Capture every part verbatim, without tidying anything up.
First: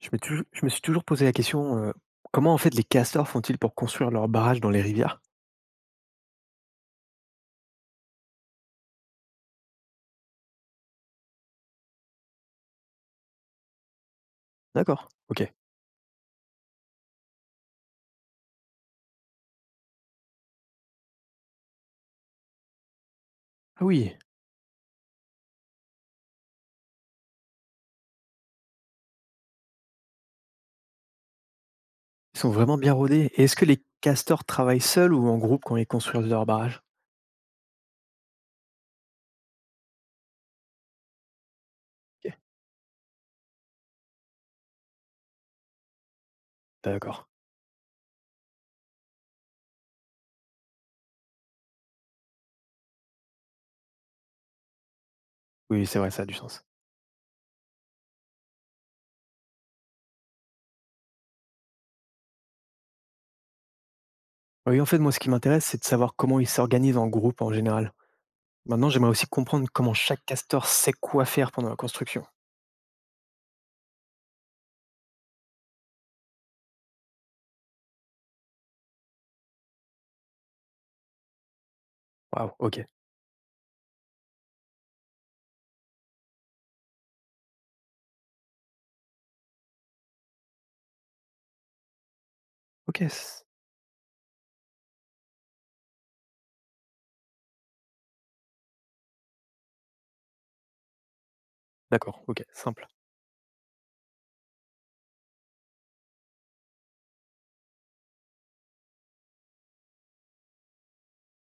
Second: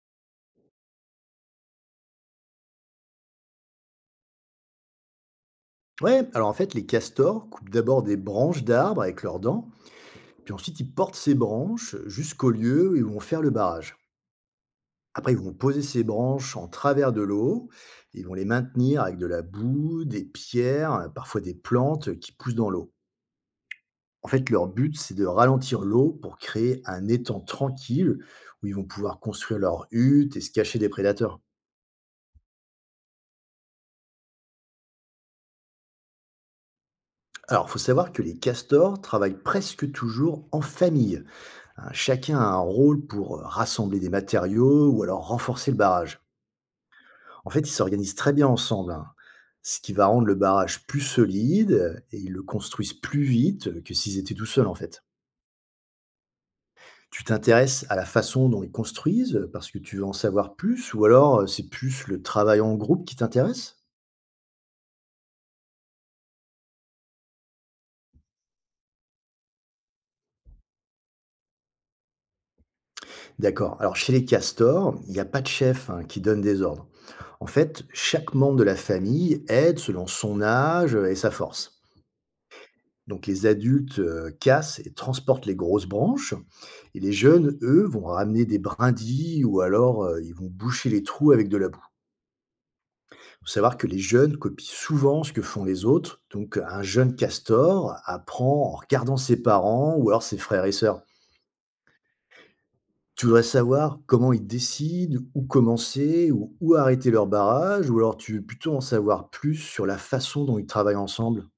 Je me tou je me suis toujours posé la question, heu, comment en fait les castors font-ils pour construire leurs barrages dans les rivières? Ouais, alors en fait, les castors coupent d'abord des branches d'arbres avec leurs dents, puis ensuite ils portent ces branches jusqu'au lieu où ils vont faire le barrage. D'accord, Après, ils OK. vont poser ces branches en travers de l'eau, ils vont les maintenir avec de la boue, des pierres, parfois des plantes qui poussent dans l'eau. Ah oui, En fait, leur but, c'est de ralentir l'eau pour créer un étang tranquille où ils vont pouvoir construire leur hutte et se cacher des prédateurs. ils sont vraiment bien rodés et est-ce que les castors travaillent seuls ou en groupe quand ils construisent leurs barrages? Alors, il faut savoir que les castors travaillent presque toujours en famille. Hein, OK, chacun a un rôle pour euh, rassembler des matériaux ou alors renforcer le barrage. d'accord. En fait, ils s'organisent très bien ensemble, hein, ce qui va rendre le barrage plus solide euh, et ils le construisent plus vite euh, que s'ils étaient tout seuls en fait. Oui, c'est vrai, ça a du sens. Tu t'intéresses à la façon dont ils construisent euh, parce que tu veux en savoir plus ou alors euh, c'est plus le travail en groupe qui t'intéresse. Ah oui, en fait, moi, ce qui m'intéresse, c'est de savoir comment ils s'organisent en groupe en général. Maintenant, j'aimerais aussi comprendre comment chaque castor sait quoi faire pendant la construction. D'accord. Alors chez les castors, il n'y a pas de chef, hein, qui donne des ordres. En fait, chaque membre de la famille aide selon son âge euh, et sa force. Waouh, OK. Donc les adultes, heu, cassent et transportent les grosses branches et les jeunes, eux, vont ramener des brindilles ou alors, heu, ils vont boucher les trous avec de la boue. OK, Il s faut savoir que les jeunes copient souvent ce que font les autres, donc un jeune castor apprend en regardant ses parents ou alors ses frères et sœurs. d'accord, OK, simple. Tu voudrais savoir comment ils décident, où commencer ou où arrêter leur barrage, ou alors tu veux plutôt en savoir plus sur la façon dont ils travaillent ensemble?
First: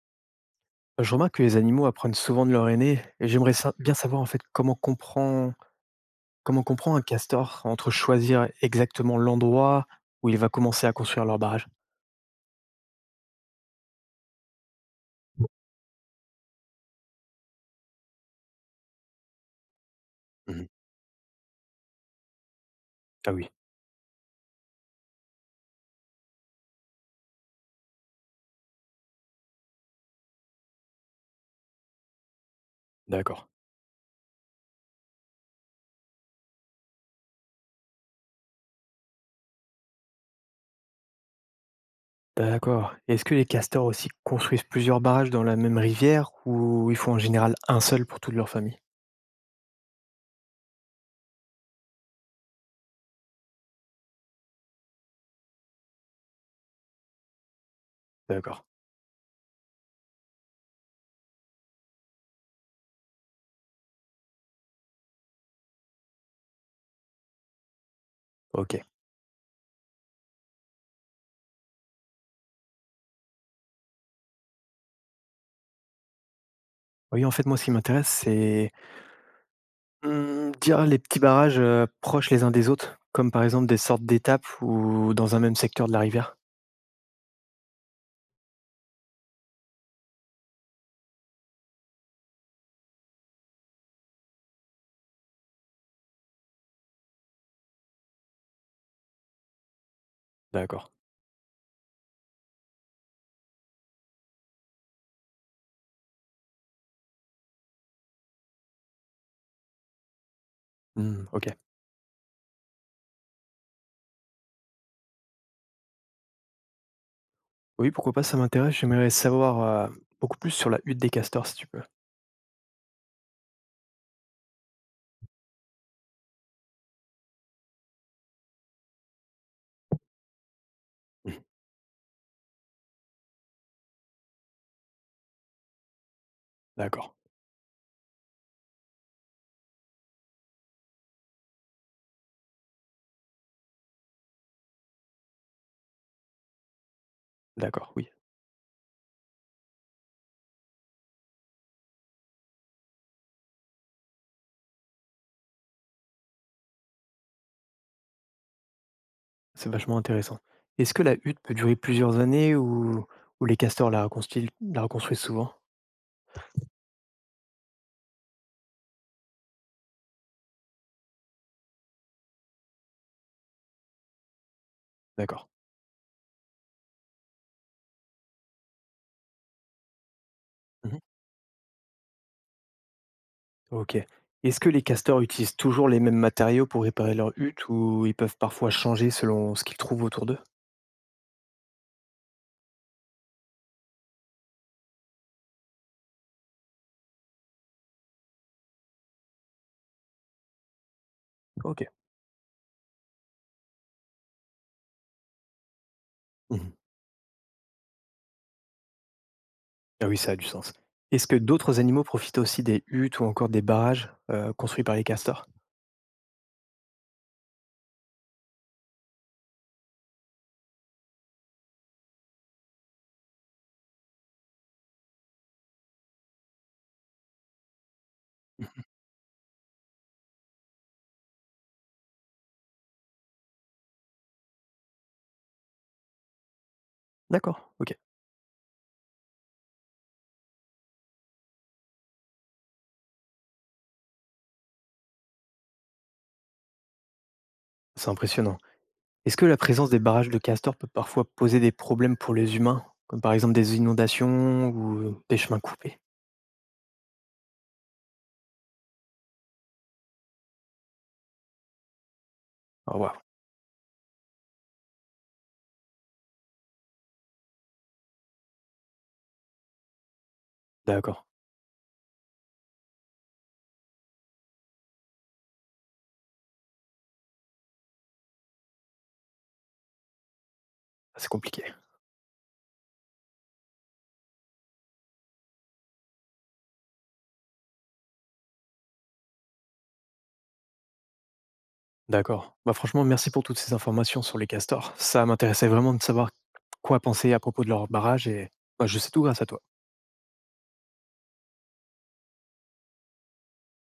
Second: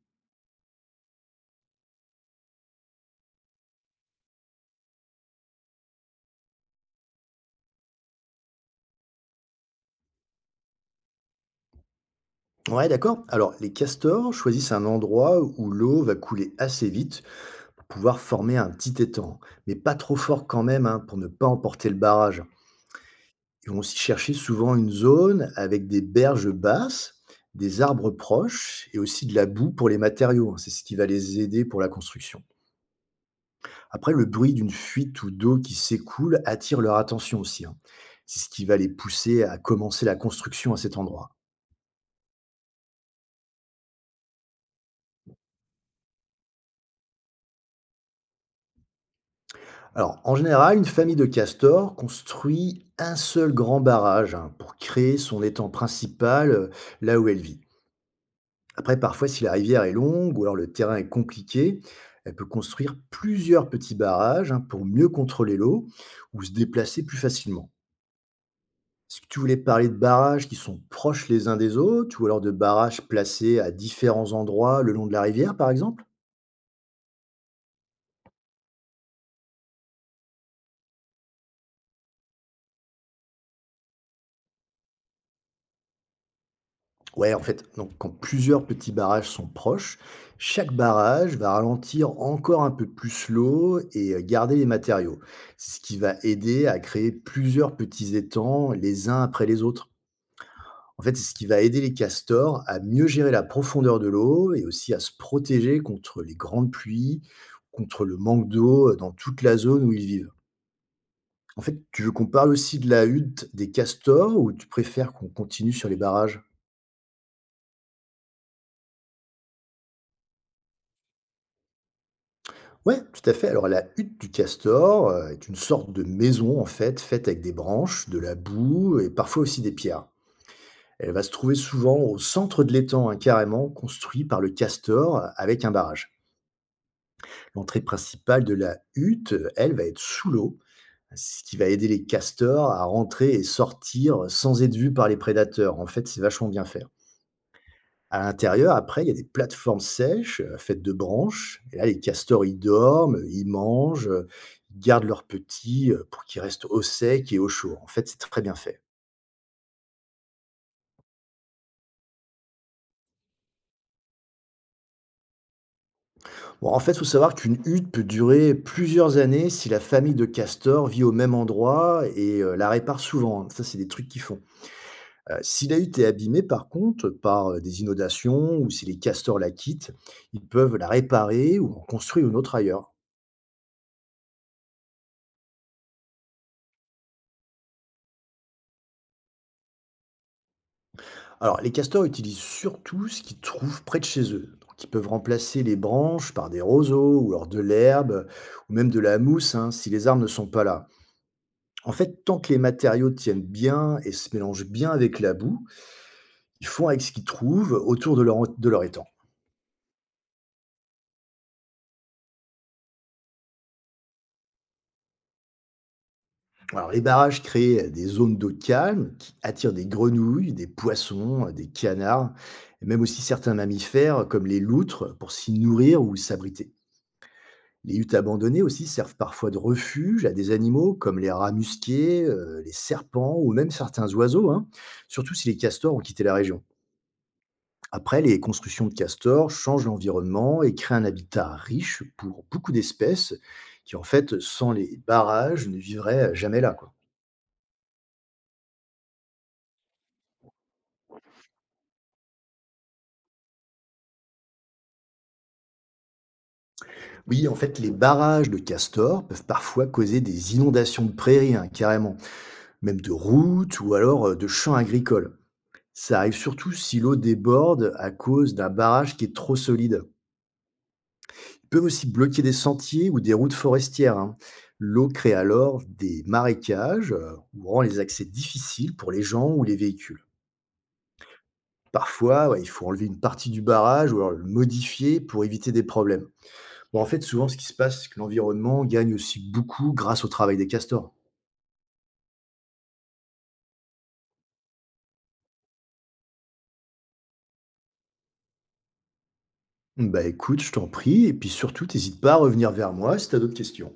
Je remarque que les animaux apprennent souvent de leurs aînés et j'aimerais sa bien savoir en fait comment comprend comment comprend un castor entre choisir exactement l'endroit où il va commencer à construire leur barrage? Ouais, d'accord. Alors, les castors choisissent un endroit où l'eau va couler assez vite pour pouvoir former un petit étang, mais pas trop fort quand Mhm. même, hein, pour ne pas emporter le barrage. Ah oui, Ils vont aussi chercher souvent une zone avec des berges basses, des arbres proches et aussi de la boue pour les matériaux, hein. C'est ce qui va les aider pour la construction. d'accord. Après, le bruit d'une fuite ou d'eau qui s'écoule attire leur attention aussi, hein. C'est ce qui va les pousser à commencer la construction à cet endroit. D'accord. Est-ce que les castors aussi construisent plusieurs barrages dans la même rivière ou ils font en général un seul pour toute leur famille? Alors, en général, une famille de castors construit un seul grand barrage, hein, pour créer son étang principal euh, là où elle vit. D'accord. Après, parfois, si la rivière est longue ou alors le terrain est compliqué, elle peut construire plusieurs petits barrages, hein, pour mieux contrôler l'eau ou se déplacer plus facilement. Ok. Est-ce que tu voulais parler de barrages qui sont proches les uns des autres ou alors de barrages placés à différents endroits le long de la rivière, par exemple? Oui, en fait, moi, ce qui m'intéresse, c'est mmh, dire les petits barrages, heu, proches les uns des autres, comme par exemple des sortes d'étapes ou dans un même secteur de la rivière. Ouais, en fait, donc quand plusieurs petits barrages sont proches, chaque barrage va ralentir encore un peu plus l'eau et euh, garder les matériaux, ce qui va aider à créer plusieurs petits étangs les uns après les autres. D'accord. En fait, c'est ce qui va aider les castors à mieux gérer la profondeur de l'eau et aussi à se protéger contre les grandes pluies, contre le manque d'eau euh, dans toute la zone où ils vivent. Mmh, OK. En fait, tu veux qu'on parle aussi de la hutte des castors ou tu préfères qu'on continue sur les barrages? Oui, pourquoi pas, ça m'intéresse. J'aimerais savoir, heu, beaucoup plus sur la hutte des castors, si tu peux. Ouais, tout à fait. Alors la hutte du castor euh, est une sorte de maison en fait, faite avec des branches, de la boue et parfois aussi des pierres. Elle va se trouver souvent au centre de l'étang, hein, carrément construit par le castor euh, avec un barrage. D'accord, L'entrée principale de la hutte, euh, elle, va être sous l'eau, ce qui va aider les castors à rentrer et sortir sans être vus par les prédateurs. En fait, c'est vachement bien fait. d'accord, oui. À l'intérieur, après, il y a des plateformes sèches, heu, faites de branches et là, les castors, ils dorment, heu, ils mangent, heu, ils gardent leurs petits, heu, pour qu'ils restent au sec et au chaud. En fait, c'est très bien fait. C'est vachement intéressant. Est-ce que la hutte peut durer plusieurs années ou ou les castors la reconstruisent la reconstruisent souvent? Bon, en fait, il faut savoir qu'une hutte peut durer plusieurs années si la famille de castors vit au même endroit et heu, la répare souvent, hein. Ça, c'est des trucs qu'ils font. Heu, D'accord. Si la hutte est abîmée, par contre, par, heu, des inondations ou si les castors la quittent, ils peuvent la Mmh, réparer ou en construire une autre ailleurs. OK. Est-ce que les castors utilisent toujours les mêmes matériaux pour réparer leur hutte ou ils peuvent parfois changer selon ce qu'ils trouvent autour d'eux? Alors, les castors utilisent surtout ce qu'ils trouvent près de chez eux. Donc, ils peuvent remplacer les branches par des roseaux ou alors de l'herbe ou même de la mousse, hein, si les arbres ne sont pas là. OK. En fait, tant que les matériaux tiennent bien et se mélangent bien avec la boue, ils Mmh, font avec ce qu'ils trouvent autour de leur, de leur étang. ah oui, ça a du sens. Est-ce que d'autres animaux profitent aussi des huttes ou encore des barrages, heu, construits par les castors? Alors, les barrages créent des zones d'eau calme qui attirent des grenouilles, des poissons, des canards et même aussi certains mammifères comme les loutres pour s'y nourrir ou s'abriter. Les huttes abandonnées aussi servent parfois de refuge à des animaux comme les rats musqués, euh, les serpents ou même certains oiseaux, hein, surtout si les castors ont quitté la région. D'accord, OK. Après, les constructions de castors changent l'environnement et créent un habitat riche pour beaucoup d'espèces qui, en fait, sans les barrages, ne vivraient jamais là. quoi. C'est impressionnant. Est-ce que la présence des barrages de castors peut parfois poser des problèmes pour les humains, comme par exemple des inondations ou des chemins coupés? Oui, en fait, les barrages de castors peuvent parfois causer des inondations de prairies, hein, carrément, Au même de revoir. routes ou alors euh, de champs agricoles. Ça arrive surtout si l'eau déborde à cause d'un barrage qui est trop solide. D'accord, Ils peuvent aussi bloquer des sentiers ou des routes forestières, hein. L'eau crée alors des marécages euh, ou rend les accès difficiles pour les gens ou les véhicules. ah, c'est compliqué. Parfois, ouais, il faut enlever une partie du barrage ou alors le modifier pour éviter des problèmes. Bon, en fait, souvent, ce qui se passe, c'est que l'environnement gagne aussi beaucoup grâce au travail des castors. D'accord. Bah, franchement, merci pour toutes ces informations sur les castors. Ça m'intéressait vraiment de savoir quoi penser à propos de leur barrage et bah, je sais tout grâce à toi. Bah écoute, je t'en prie, et puis surtout, n'hésite pas à revenir vers moi si tu as d'autres questions.